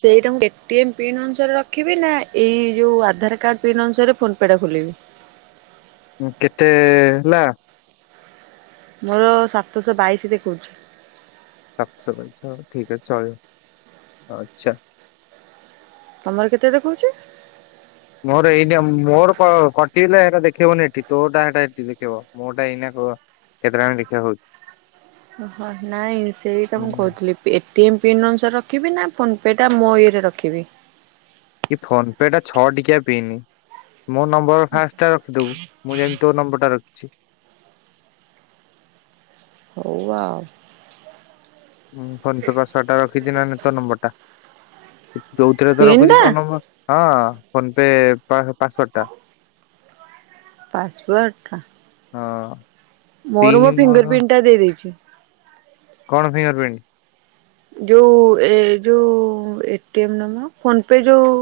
ସେଇଟା ମୁଁ ପେଟି ଏମ୍ ପିନ୍ ଅନୁସାରେ ରଖିବି ନା ଏଇ ଯୋଉ ଆଧାର କାର୍ଡ ପିନ୍ ଅନୁସାରେ ଫୋନ୍ ପେ ଟା ଖୋଲିବି? ଉଁ କେତେ ହେଲା? ମୋର ସାତଶହ ବାଇଶି ଦେଖୋଉଚି। ସାତଶ ବାଇଶହ ଠିକ୍ ଚଳିବ ଆଚ୍ଛା। ତମର କେତେ ଦେଖୋଉଚି? ମୋର ଏଇନେ ମୋର କଟିଲେ ହେଟା ଦେଖେଇବନି ଏଠି ତୋଟା ହେଟା ଏଠି ଦେଖେଇବ। ମୋଟା ଏଇନା କୋ କେତେ ଟାଇମ୍ ଦେଖିବ ହୋଉ। ଓହୋ ନାଇଁ ସେଇଟା ମୁଁ କହୁଥିଲି। ଏଟି ଏମ୍ ପିନ୍ ଅନୁସାରେ ରଖିବି ନା ଫୋନ୍ ପେ ଟା ମୋ ଇଏରେ ରଖିବି। କି ଫୋନ୍ ପେ ଟା ଛଅ ଟିକିଆ ପିଇନି। ମୋ ନମ୍ବର ଫାଷ୍ଟ ଟା ରଖିଦବୁ, ମୁଁ ଯେମିତି ତୋ ନମ୍ବର ଟା ର ହେୟା ଆଉ। ଉଁ ଫୋନ୍ ପେ ପାସୱର୍ଡଟା ରଖିଛି ନା ତୋ ନମ୍ବର ଟା ଯୋଉଥିରେ ତ ପିନ୍ ରଖୁଛି ଟା ତୋ ନମ୍ବର। ହଁ ଫୋନ୍ ପେ ପାସୱାର୍ଡଟା। ପାସୱାର୍ଡଟା। ହଁ। ମୋର ମୋ ଫିଙ୍ଗର୍ ପ୍ରିଣ୍ଟି ଦେଇଦେଇଛି। କଣ ଫିଙ୍ଗର୍ ପ୍ରିଣ୍ଟି? ଯୋଉ ଏ ଯୋଉ ଏଟି ଏମ୍ ମ ଫୋନ୍ ପେ ଯୋଉ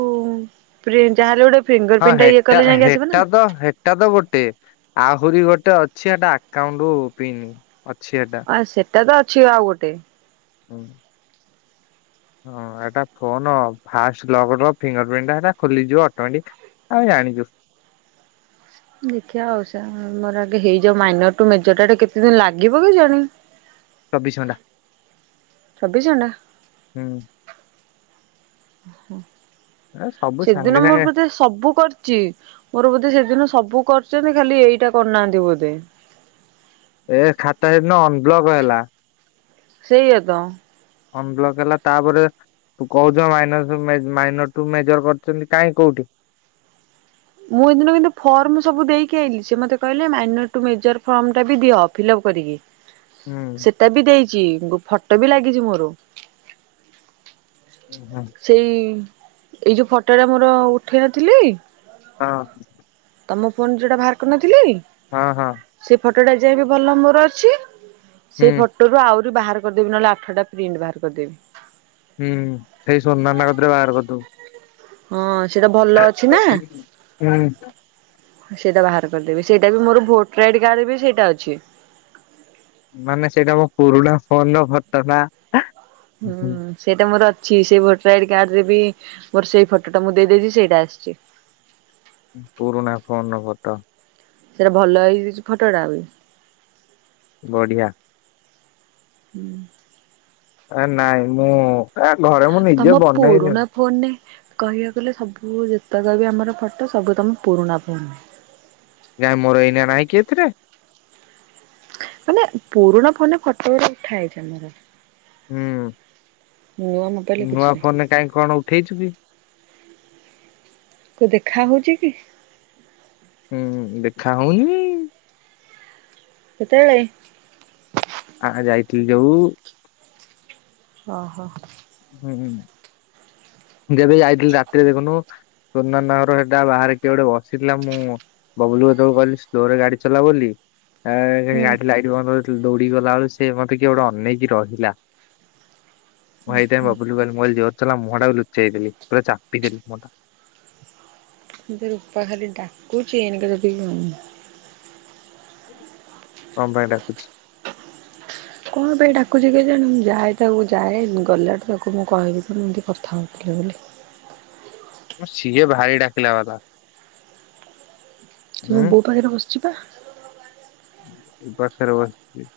ପ୍ରିଣ୍ଟି ଯାହାଲେ ଗୋଟେ ଫିଙ୍ଗର୍ ପ୍ରିଣ୍ଟି ଟା ଇଏ କଲେ ଯାଇକି ଆସିବ ନା। ଏଟା ତ ଗୋଟେ ଆହୁରି ଗୋଟେ ଅଛି ଏଟା ଆକାଉଣ୍ଟ ପିନ୍‌ ଅଛି ହେଟା। ଆଉ ସେଟା ତ ଅଛି ଆଉ ଗୋଟେ। ହୁଁ। ହଁ ଏଟା ଫୋନ୍ ଫାଷ୍ଟ ଲକ୍ ର ଫିଙ୍ଗର୍ ପ୍ରିଣ୍ଟି ହେଟା ଖୋଲିଯିବ ଅଟୋମେଟିକ୍। ଆମେ ଜାଣିଚୁ। ଦେଖିବା ଆଉ ଆମର ଆଗେ ହେଇଯାଉ ମାଇନର୍ ଟୁ ମେଜର୍ ଟା ଏଠି କେତେ ଦିନ ଲାଗିବ କେଜାଣି। ଚବିଶି ଘଣ୍ଟା। ଛବିଶି ଘଣ୍ଟା ହୁଁ ଉହୁଁ। ଏ ସବୁ ସାଙ୍ଗେ ସେଦିନ ମୋର ସାଙ୍ଗେ ପଛେ ସବୁ କରି ମୋର ବୋଧେ ସେଦିନ ସବୁ କରିଛନ୍ତି ଖାଲି ଏଇଟା କରିନାହାନ୍ତି ବୋଧେ। ଏ ଖାତା ସେଦିନ ଅନବ୍ଲକ ହେଲା। ସେଇଆ ତ। ଅନବ୍ଲକ ହେଲା ତାପରେ ତୁ କୋହୁଚ ମାଇନରଠୁ ମେ ମାଇନରଠୁ ମେଜର କରୁଛନ୍ତି କାଇଁ କୋଉଠି? ମୁଁ ହେଦିନ କିନ୍ତୁ ଫର୍ମ ସବୁ ଦେଇକି ଆଇଲି ସେ ମତେ କହିଲେ ମାଇନରଠୁ ମେଜର ଫର୍ମଟା ବି ଦିଅ ଫିଲଅପ୍ କରିକି। ହଁ [inaudible] ହୁଁ। ତାବି ଦେଇଚି ଗୋ ଫଟୋ ବି ଲାଗିଚି ମୋର। ଉଁ ହୁଁ। ସେଇ ଏଇ ଯୋଉ ଫଟୋଟା ମୋର ଉଠେଇ ନଥିଲି ହଁ। ତମ ଫୋନ ଯୋଉଟା ଭାର କରିନଥିଲି ହଁ ହଁ। ସେ ଫଟଟା ଯାଏ ବି ଭଲ ମୋର ଅଛି ହୁଁ ସେଇ ଫ ଫୋଟରୁ ଆହୁରି ବାହାର କରିଦେବି ନହଲେ ଆଠଟା ପ୍ରିଣ୍ଟ୍ ବାହାର କରିଦେବି। ହୁଁ ସେଇ ସୋନାନା କତିରେ ବାହାର କରିଦୋବୁ। ହଁ ସେଟା ଭଲ ଅଛି ନା। ହୁଁ। ସେଇଟା ବାହାର କରିଦେବି ସେଇଟା ବି ମୋର ଭୋଟର ଆଇଡି କାର୍ଡ ବି ସେଇଟା ଅଛି। ମାନେ ସେଇଟା ମୋ ପୁରୁଣା ଫୋନର ଫଟ ନା। ହୁଁ। ସେଇଟା ମୋର ଅଛି ସେଇ ଭୋଟର ଆଇଡି କାର୍ଡରେ ବି ମୋର ସେଇ ଫଟୋଟା ମୁଁ ଦେଇଦେଇଚି ସେଇଟା ଆସଚି। ପୁରୁଣା ଫୋନର ଫଟୋ। ସେଇଟା ଭଲ ହେଇଯାଇଚି ଫଟୋଟା ବି। ବଢିଆ। ହୁଁ। ଏ ନାଇଁ ମୁଁ ଏ ଘରେ ମୁଁ ନିଜେ ତମ ବନେଇନି। ପୁରୁଣା ଫୋନରେ କହିବାକୁ ଗଲେ ସବୁ ଯେତେକ ବି ଆମର ଫଟ ସବୁ ତମ ପୁରୁଣା ଫୋନ ନାଇଁ ମୋର ଏଇନା ନାହିଁ କି ଏଥିରେ। ମାନେ ପୁରୁଣା ଫୋନରେ ଫଟୋଉରା ଉଠାହେଇଚି ଆମର। ନୂଆ ମୋବାଇଲରେ ହୁଁ କିଛି ନୂଆ ନାହିଁ। ଫୋନରେ କାହିଁ କଣ ଉଠେଇଚୁ କି? କୋଉ ଦେଖା ହୋଉଚି କି? ହୁଁ ଦେଖା ହୋଉନି। ସେତବେଳେ ଆ ଯାଇଥିଲି ଯୋଉ ଓହୋ। ହୁଁ ଯେବେ ଯଇଥିଲି ରାତିରେ ଦେଖୁନୁ ସୁନାନା ହର ହେଟା ବାହାରେ କିଏ ଗୋଟେ ବସିଥିଲା ମୁଁ ବବୁଲୁ ଭାଇ ତାକୁ କହିଲି ସ୍ଲୋରେ ଗାଡି ଚଲା ବୋଲି। ଏ ହେ ହୁଁ। ଗାଡି ଲାଇଟ ବନ୍ଦ କରଥିଲି ଦୌଡିକି ଗଲା ବେଳୁ ସେ ମତେ କିଏ ଗୋଟେ ଅନେଇକି ରହିଲା। ମୁଁ ହେଇଥିପାଇଁ ବାବୁଲୁକୁ କହିଲି ମୁଁ କହିଲି ଜୋରେ ଚଲା ମୁହଁଟା ଲୁଚେଇଦେଲି ପୁରା ଚାପିଦେଲି ମୁହଁଟା। ମତେ ରୂପା ଖାଲି ଡାକୁଚି ଏଇନାକେ ଯଦି ଉଁ କଣ ପାଇଁ ଡାକୁଚି? କଣ ପାଇଁ ଡାକୁଚି କେଜାଣ ମୁଁ ଯାଏ ତାକୁ ଯାଏ ଗଲାଠୁ ତାକୁ ମୁଁ କହିବି ତ ଏମିତି କଥା ହୋଉଥିଲି ବୋଲି। ହଁ ସିଏ ଭାରି ଡାକିଲା ବାଲା। ସିଏ ମୋ ଉଁ ବୋଉ ପାଖରେ ବସିଚି ପା। ଉ ପାଖରେ ବସଚି।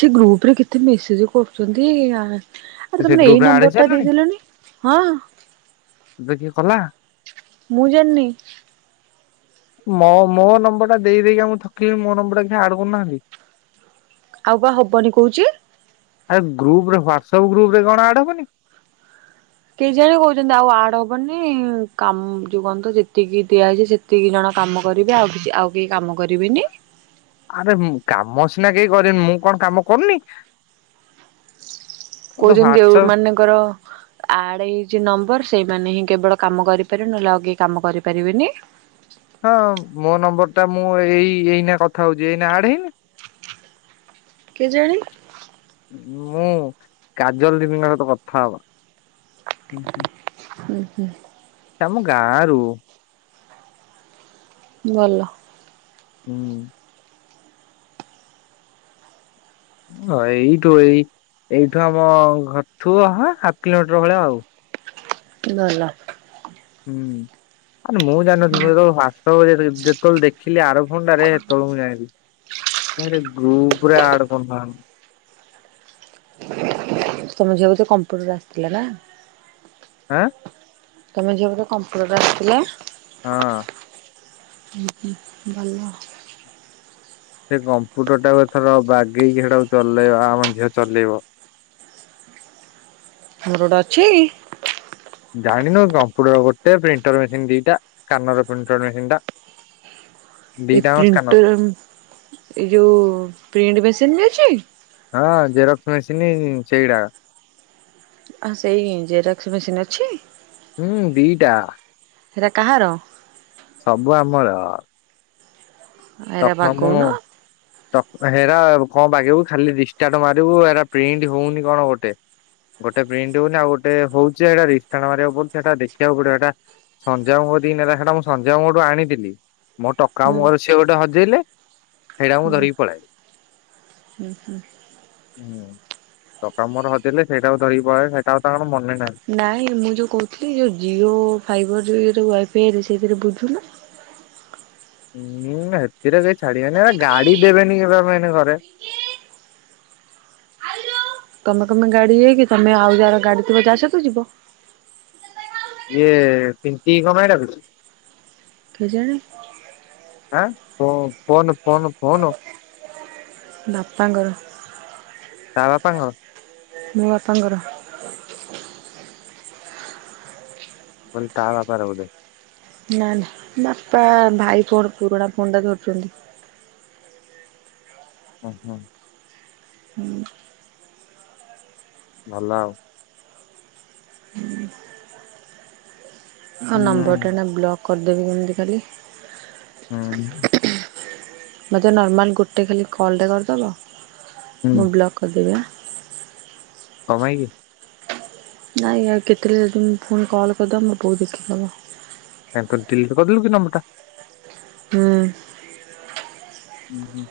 ସେ ଗ୍ରୁପରେ କେତେ ମେସେଜେ କରୁଚନ୍ତି ଆ ଆରେ ତୁ ସେ ତମର ଏଇ ଗ୍ରୁପ ରେ ଆଡ ହେଇ ନମ୍ବରଟା ସାରିଲୁଣି? ଦେଇଲନି ହଁ। ଏବେ କିଏ କଲା। ମୁଁ ଜାଣିନି। ମୋ ମୋ ନମ୍ବର ଟା ଦେଇ‌ ଦେଇକା ମୁଁ ଥକିଲି ମୋ ନମ୍ବର ଟା କାଇଁ ଆଡ଼େ କରୁନାହାନ୍ତି। ଆଉ ବା ହବନି କହୁଛି। ଆରେ ଗ୍ରୁପ ରେ ହ୍ୱାଟ୍ସପ୍ ଗ୍ରୁପ ରେ କଣ ଆଡ୍ ହବନି। କେଇଜାଣି କହୁଛନ୍ତି ଆଉ ଆଡ୍ ହବନି କା ଯୋଉ କଣତ ଯେତିକି ଦିଆହେଇଛି ସେ ଏତିକି ଜଣ କାମ କରିକି ଆଉ ଆଉ କେହି କାମ କରିବେନି। ଆରେ କାମ ସିନା କେହି କରି ମୁଁ କଣ କାମ କରୁନି। ତ କହୁଛନ୍ତି ଯୋଉ ହ୍ୱାଟ୍ସଆପ ମାନଙ୍କର ଆଡ୍ ହେଇଛି ନମ୍ବର ସେଇମାନେ ହିଁ କେବଳ କାମ କରିପାରିବେ ନହେଲେ ଆଉ କେହି କାମ କରିପାରିବେନି। ହଁ ମୋ ନମ୍ବର ଟା ମୁଁ ଏଇ ଏଇନା କଥା ହଉଛି ଏଇନା ଆଡ୍ ହେଇନି। କେଜାଣି। ମୁଁ କାଜଲ ଦିଦିଙ୍କ ସହିତ କଥା ହବ। ହୁଁ ହୁଁ। ତମ ଗାଁ ରୁ ଭଲ। ହୁଁ। ହଁ ଏଇଠୁ ଏଇ ଏଇଠୁ ଆମ ଘରଠୁ ହାଫ୍ କିଲୋମିଟର ଭଳିଆ ଆଉ। ଗଲା। ହୁଁ ଆରେ ମୁଁ ଜାଣିନଥିଲି ଯେତେବେଳେ [unintelligible] ଯେତେବେଳେ ଦେଖିଲି ଆର [unintelligible] ଯାଇବି ଗ୍ରୁପ ରେ ଆଡ୍ କରୁନା [unintelligible] ତମ ଝିଅ ବୋଧେ କମ୍ପ୍ୟୁଟର ଆସିଥିଲା ନା। ଆଁ। ତମ ଝିଅ ବୋଧେ କମ୍ପ୍ୟୁଟର ଆସିଥିଲା। ହଁ। [unintelligible] ଭଲ। ସେ କମ୍ପ୍ୟୁଟର ଟା କୁ ଏଥର ବାଗେଇକି ସେଟାକୁ ଚଲେଇବା ଆମ ଝିଅ ଚଲେଇବ। [unintelligible] ଅଛି। ଜାଣିନୁ କମ୍ପ୍ୟୁଟର ଗୋଟେ ପ୍ରିଣ୍ଟର ମେସିନ୍ ଦିଟା [unintelligible] ପ୍ରିଣ୍ଟର ମେସିନ ଟା ଏ ଦିଟାଙ୍କ ସ୍କାନର ପ୍ରିଣ୍ଟର ଏ ଯୋଉ ପ୍ରିଣ୍ଟ ମେସିନ୍ ବି ଅଛି? ହଁ ଜେରକ୍ସ ମେସିନି ସେଇଡା଼। ଆଉ ସେଇ ଜେରକ୍ସ ମେସିନ୍ ଅଛି। ହୁଁ ଦିଟା। ହେରା କାହାର? ସବୁ ଆମର। ଟକ ଏରା ବାଗଉନ ମାମୁଁ ଟ ହେରା କଣ ବାଗେଇବୁ ଖାଲି ରିଷ୍ଟାର୍ଟ ମାରିବୁ ଏରା ପ୍ରିଣ୍ଟ୍ ହଉନି କଣ ଗୋଟେ। ଗୋଟେ ପ୍ରିଣ୍ଟ୍ ହଉନି ଆଉ ଗୋଟେ ହଉଛି ରିଷ୍ଟାର୍ଟ ମାରିବାକୁ ପଡୁଚି ସେଟା ଦେଖିବାକୁ ପଡି଼ବ ହେଟା ସଞ୍ଜୟ ମାମୁଁ କତିକି ନେଲେ ସେଟା ମୁଁ ସଞ୍ଜୟ ମାମୁଁଙ୍କ ଠୁ ଆଣିଥିଲି। ମୋ ଟକ ହୁଁ ମାମୁଁ ଙ୍କ ର ସିଏ ଗୋଟେ ହଜେଇଲେ ସେଇଟା ମୁଁ ଧରିକି ପଳେଇଆଇଲି। ହୁଁ ହୁଁ। ହୁଁ ଟକ ମାମୁଁ ଙ୍କ ର ହଜେଇଲେ ସେଇଟା ଧରିକି ପଳେଇଆଇଲି ସେଇଟା ଆଉ ତାଙ୍କର ମନେ ନାହିଁ। ନାଇଁ ମୁଁ ଯୋଉ କହୁଥିଲି ଯୋଉ ଜିଓ ଫାଇବର୍ [unintelligible] ୱାଇଫାଇଏ ରେ ସେଥିରେ ବୁଝୁନୁ। ହୁଁ ସେଥିରେ କେହି ଛାଡି଼ବେନି ଗାଡ଼ି ଦେବେନି କେହି ଯିବା ପାଇଁ ଘରେ। ତମେ କଣ ପାଇଁ ଗାଡ଼ି ଇଏକି ତମେ ଆଉ ଯାହାର ଗାଡ଼ି ଥିବ ତା ସହିତ ଯିବ। ଇଏ ପିଙ୍କି କି କଣ ପାଇଁ ଡାକୁଚୁ। କେଜାଣି। ଆଁ ଫୋନ ଫୋନ ଫୋନ। ବାପାଙ୍କ ର। ତା ବାପାଙ୍କ ମୋ ବାପାଙ୍କର। କହିଲି ତା ବାପାର ବୋଧେ। ନା ନା ବାପା ଭାଇ ଫୋନ୍ ପୁରୁଣା ଫୋନ୍ ଟା ଧରୁଚନ୍ତି। ଓହୋ। ହୁଁ। ଭଲ ଆଉ। ହଁ ଆଉ ହୁଁ ନମ୍ବର୍ ଟା ନା ବ୍ଲକ୍ କରିଦେବି କେମିତି କାଲି। [unintelligible] ମୋତେ ନର୍ମାଲ୍ ଗୋଟେ ଖାଲି କଲ୍ ଟେ କରିଦବ ହୁଁ ମୁଁ ବ୍ଲକ୍ କରିଦେବି ଆଁ। କଣ୍ ପାଇଁ କି? ନାଇଁ ଏ-କେତେବେଳେ ଯଦି ମୁଁ ପୁଣି କଲ୍ କରିଦେବ ମୋ ବୋଉ ଦେଖିଦେବ। କାଇଁ ତୁ ଡିଲିଟ୍ କରିଦେଲୁ କି ନମ୍ବର୍ ଟା। ହୁଁ। ହୁଁ ହୁଁ।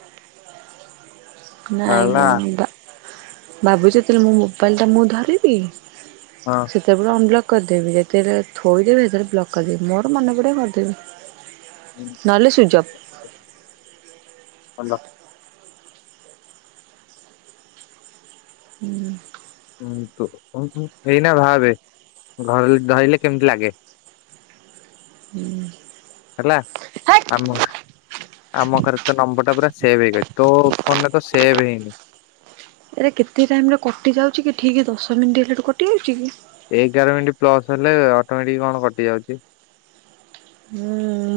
ନାଇଁ କଣ ବା-ଭାବୁଚି ଯେତେଳେ ମୋ ମୋବାଇଲ୍ ଟା ମୁଁ ଧରିବି ହଁ ସେତେବେଳେ ଅନବ୍ଲକ୍ କରିଦେବି ଯେତେବେଳେ ଥୋଇଦେବି ସେତେବେଳେ ବ୍ଲକ୍ କରିଦେବି। ମୋର ମନେ ପଡ଼ିବ କରିଦେବି। ନହେଲେ ସୁଇଚ୍ ଅଫ୍। ଭଲ। ହୁଁ। ହୁଁ ତୁ- ତୁ ଏଇନା ଭାବେ ଘର ଧରିଲେ କେମିତି ଲାଗେ। ହୁଁ। ହେଲା ଆମ ଆମ ଘରେ ତ ନମ୍ବର ଟା ପୁରା ସେଭ୍ ହେଇକି ଅଛି ତୋ ଫୋନରେ ତ ସେବ୍ ହେଇନି। ଏରା କେତେ ଟାଇମ୍ ରେ କଟି ଯାଉଚି କି ଠିକି ଦଶ ମିନିଟ୍ ହେଲାଠୁ କଟି ଯାଉଚି କି? ଏଗାର ମିନିଟ୍ ପ୍ଲସ୍ ହେଲେ ଅଟମେଟିକି କଣ କଟି ଯାଉଚି। ହୁଁ।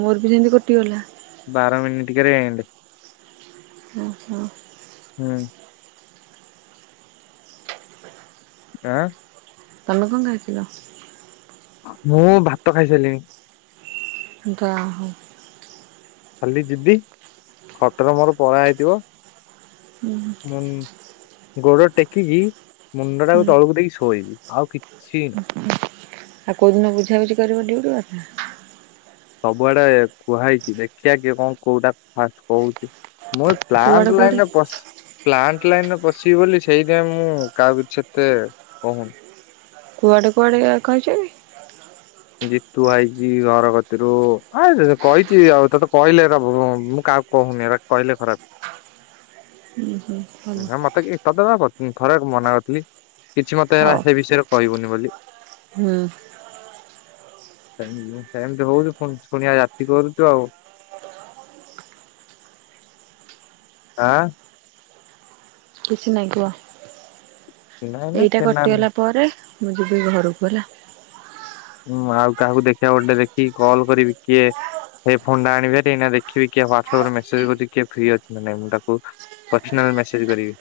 ମୋର ବି ସେମିତି କଟିଗଲା। ବାର ମିନିଟ୍ କିରେ ଏଣ୍ଡେ। ଆଛା। ହୁଁ। ଆଁ। ତମେ କଣ ଖାଇଥିଲ? ଅଁ-ମୁଁ ଭାତ ଖାଇସାଇଲିଣି। ଯା ହଉ। ଖାଲି ଯିବି ଖଟରେ ମର ପରା ହେଇଥିବ ହୁଁ। ଉଁ- ଗୋଡ ଟେକିକି ମୁଣ୍ଡ ଟାକୁ ହୁଁ ତଳକୁ ଦେଇକି ଶୋଇବି ଆଉ କିଛି ନାଇଁ। ଆଉ କଉଦିନ ବୁଝାବୁଝିି କରିବ ଡିଉଟି କଥା? ସବୁଆଡେ କୁହା ହେଇଚି ଦେଖିବା କିଏ କଣ କଉଟା ଫାଷ୍ଟ୍ କହୁଚି ମୁଁ କୁଆଡେ ପ୍ଲାଣ୍ଟ୍ କୁଆଡେ ଲାଇନ୍ ରେ ପସି ପ୍ଲାଣ୍ଟ୍ ଲାଇନ୍ ରେ ପଶିବି ବୋଲି ସେଇଥିପାଇଁ ମୁଁ କାହାକୁ କିଛି ଏତେ କହୁନି। କୁଆଡ଼େ କୁଆଡ଼େ କହିଚ କି? ଜିତୁ ଆଇଚି ଘର କତିରୁ ଆ କହିଚି ଆଉ ତତେ କହିଲେ ଏରା ବୁ-ମୁଁ କାହା କହୁନି ଏରା କହିଲେ ଖରାପ୍। ହୁଁ ଭଲ ଏରା ମତେ କିଏ ତତେ ବା ଥରେ ମନା କରିଥିଲି କିଛି ମତେ ହେରା ହଉ ସେ ବିଷୟରେ କହିବୁନି ବୋଲି। ହୁଁ। ସେ ସେମିତି ହଉଚୁ ପୁଣି ଶୁଣିବା ଯାତି କରୁଛ ଆଉ ଆଁ। କିଛି ନାଇଁ କୁହ ନାଇଁ ନା ଏଇଟା ଛେନା ନାଇଁ। କଟିଗଲା ପରେ ମୁଁ ଯିବି ଘରକୁ ହେଲା। ମୁଁ ଆଉ କାହାକୁ ଦେଖିବାକୁ ଗୋଟେ ଦେଖିକି କଲ କରିବି କିଏ? ସେଇ ଫୋନଟା ଆଣିବି ଭାରି ଦେଖିବି କିଏ ହ୍ୱାଟସଆପରେ ମେସେଜ କରୁଛି କିଏ ଫ୍ରୀ ଅଛି ନା ମୁଁ ତାକୁ ପସନାଲ ମେସେଜ କରିବେ।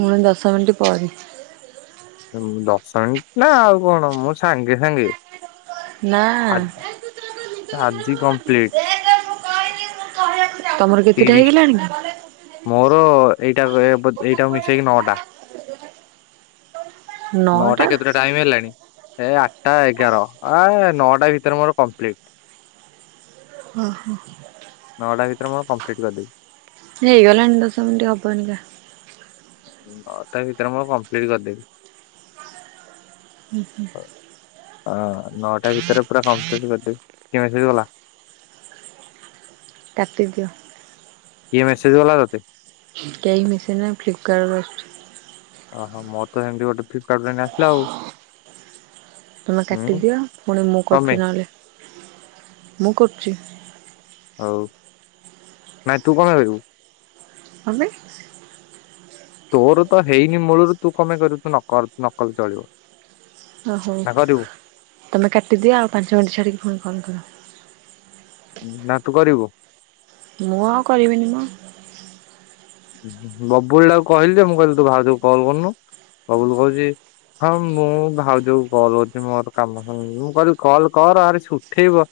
ମୋର ଦଶ ମିିନଟ୍ ପରେ ଦଶ ମିନିଟ ନା ଆଉ କଣ ମୁଁ ସାଙ୍ଗେ ସାଙ୍ଗେ ନା। ଆଜି କମ୍ପ୍ଲିଟ୍। ତମର କେତେଟା ତିରିଶ ହେଇଗଲାଣିି କି? ମୋର ଏଇଟା ଏଇଟାକୁ ମିଶେଇକି ନଅଟା। ନଅଟା କେତେରେ ଟାଇମ ହେଲାଣି ଏ ଆଠଟା ଏଗାର ଆ ନଅଟା ଭିତରେ ମୋର କମ୍ପ୍ଲିଟ। ହଁ। ନଅଟା ଭିତରେ ମୋର କମ୍ପ୍ଲିଟ୍ କରିଦେବି। ହେଇଗଲାଣି ଦଶ ମିନିଟ୍ ହବନିକା। ହଁ ତା ଭିତରେ ମୁଁ କମ୍ପ୍ଲିଟ କରିଦେବି। ହୁଁ ହୁଁ ହଁ ନଅଟା ଭିତରେ ପୁରା କମ୍ପ୍ଲିଟ କରିଦେବି କେମତି ହେଇଗଲା? କାଟି ଦିଅ। କିଏ ମେସେଜ କଲା ତତେ? କେହି ମେସେଜ ନାହିଁ ଫ୍ଲିପକାର୍ଟରୁ ଆସୁଛି। ଓହୋ ତ ସେମିତି ଗୋଟେ ଫ୍ଲିପକାର୍ଟରୁ ଏଇନା ଆସିଲ ଆଉ ତମେ ହୁଁ। କାଟିଦିଅ ପୁଣି ମୁଁ କମେ କରୁଛି ନହେଲେ ମୁଁ କରୁଛି। ହଉ ନାଇଁ ତୁ କଣ ଭାବିବୁ? ତମେ? ତୋର ତ ହେଇନି ମୂଳରୁ ତୁ କଣ ପାଇଁ କରିବୁ ତୁ ନକଲେ ଚଳିବ। ଓହୋ ନା କରିବୁ ତମେ କାଟିଦିଅ ଆଉ ପାଞ୍ଚ ମିନିଟ୍ ଛାଡିକି ଫୁଣି କଲ କର। ନା ତୁ କରିବୁ? ମୁଁ ଆଉ କରିବିନି ମ? ବବୁଲଟାକୁ କହିଲି ଯେ ମୁଁ କହିଲି ତୁ ଭାଉଜକୁ କଲ କରନୁ ବବୁଲ କହୁଛି ହଁ ମୁଁ ଭାଉଜକୁ କଲ କରୁଛି ମୋର କାମ ମୁଁ କହିଲି କଲ୍ କର ଆରେ ସେ ଉଠେଇବ।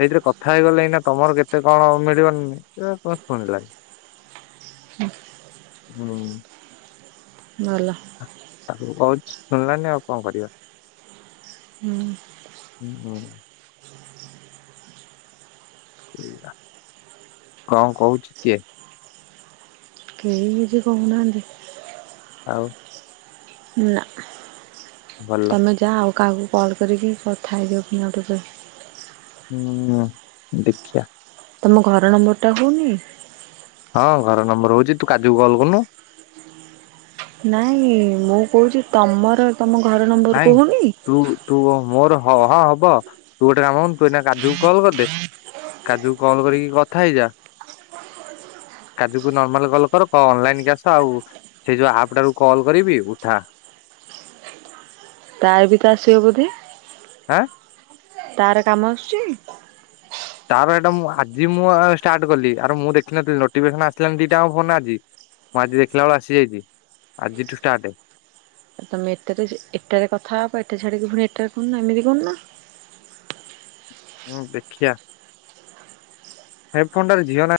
ସେଇଥିରେ କଥା ହେଇଗଲ ଏଇନା ତମର କେତେ କଣ ମିଳିବନି ଏ ଶୁଣିଲାନି। ହୁଁ। ଗଲା। ଟାକୁ କହୁଛି ଶୁଣିଲାଣି ଆଉ କଣ କରିବା? ହୁଁ ହୁଁ। ଆଉ କଣ କହୁଛି କିଏ? କେହି କିଛି କହୁନାହାନ୍ତି? ଆଉ ନା ଭଲ ତୁମେ ଯାଅ ଆଉ କାହାକୁ କଲ୍ କରିକି କଥା ହେଇଯାଅ ଆଉ ଟିକେ ହୁଁ ଦେଖିବା। ତମ ଘର ନମ୍ବରଟା ହଉନି। ହଁ ଘର ନମ୍ବର ହଉଛି ତୁ କାଜୁକୁ କଲ କରୁନୁ। ନାଇଁ ମୁଁ କହୁଛି ତମର ତମ ଘର ନମ୍ ନାଇଁ ତୁ ତୁ ମୋର ହ ହଁ ହବ ତୁ ଗୋଟେ କାମ କରୁନୁ ତୁ ଏଇନା କାଜୁକୁ କଲ୍ କରିଦେ। କାଜୁ କୁ କଲ୍ କରିକି କଥା ହେଇଯା କାଜକୁ ନର୍ମାଲ କଲ କର କଣ ଅନଲାଇନ କି ଆସ ଆଉ ସେଇ ଯୋଉ ଆପ୍ ଟା ରୁ କଲ୍ କରିବି ଉଠା। ତାର [unintelligible] ବୋଧେ? ଆଁ? ତାର କାମ ଆସୁଛି? ତାପରେ ଏଇଟା ମୁଁ ଆଜି ମୁଁ ଷ୍ଟାର୍ କଲି ଆ ମୁଁ ଦେଖିନଥିଲି ନୋଟିଫିକେସନ ଆସିଲାନି ଦିଟା ଫୋନ ଆଜି। ମୁଁ ଆଜି ଦେଖିଲା ବେଳ ଆସିଯାଇଛି ଆଜିଠୁ ଷ୍ଟାର୍ଟ। ଆଉ ତମେ ଏଟାରେ ଏଟାରେ କଥା ହବ ଏଟା ଛାଡିକି ପୁଣି ଏଟାରେ କରୁନ ନା ଏମିତି କରୁନ? ହଁ ଦେଖଆ। ହେ ଫୋନ ଟାର ଝିଅ ନା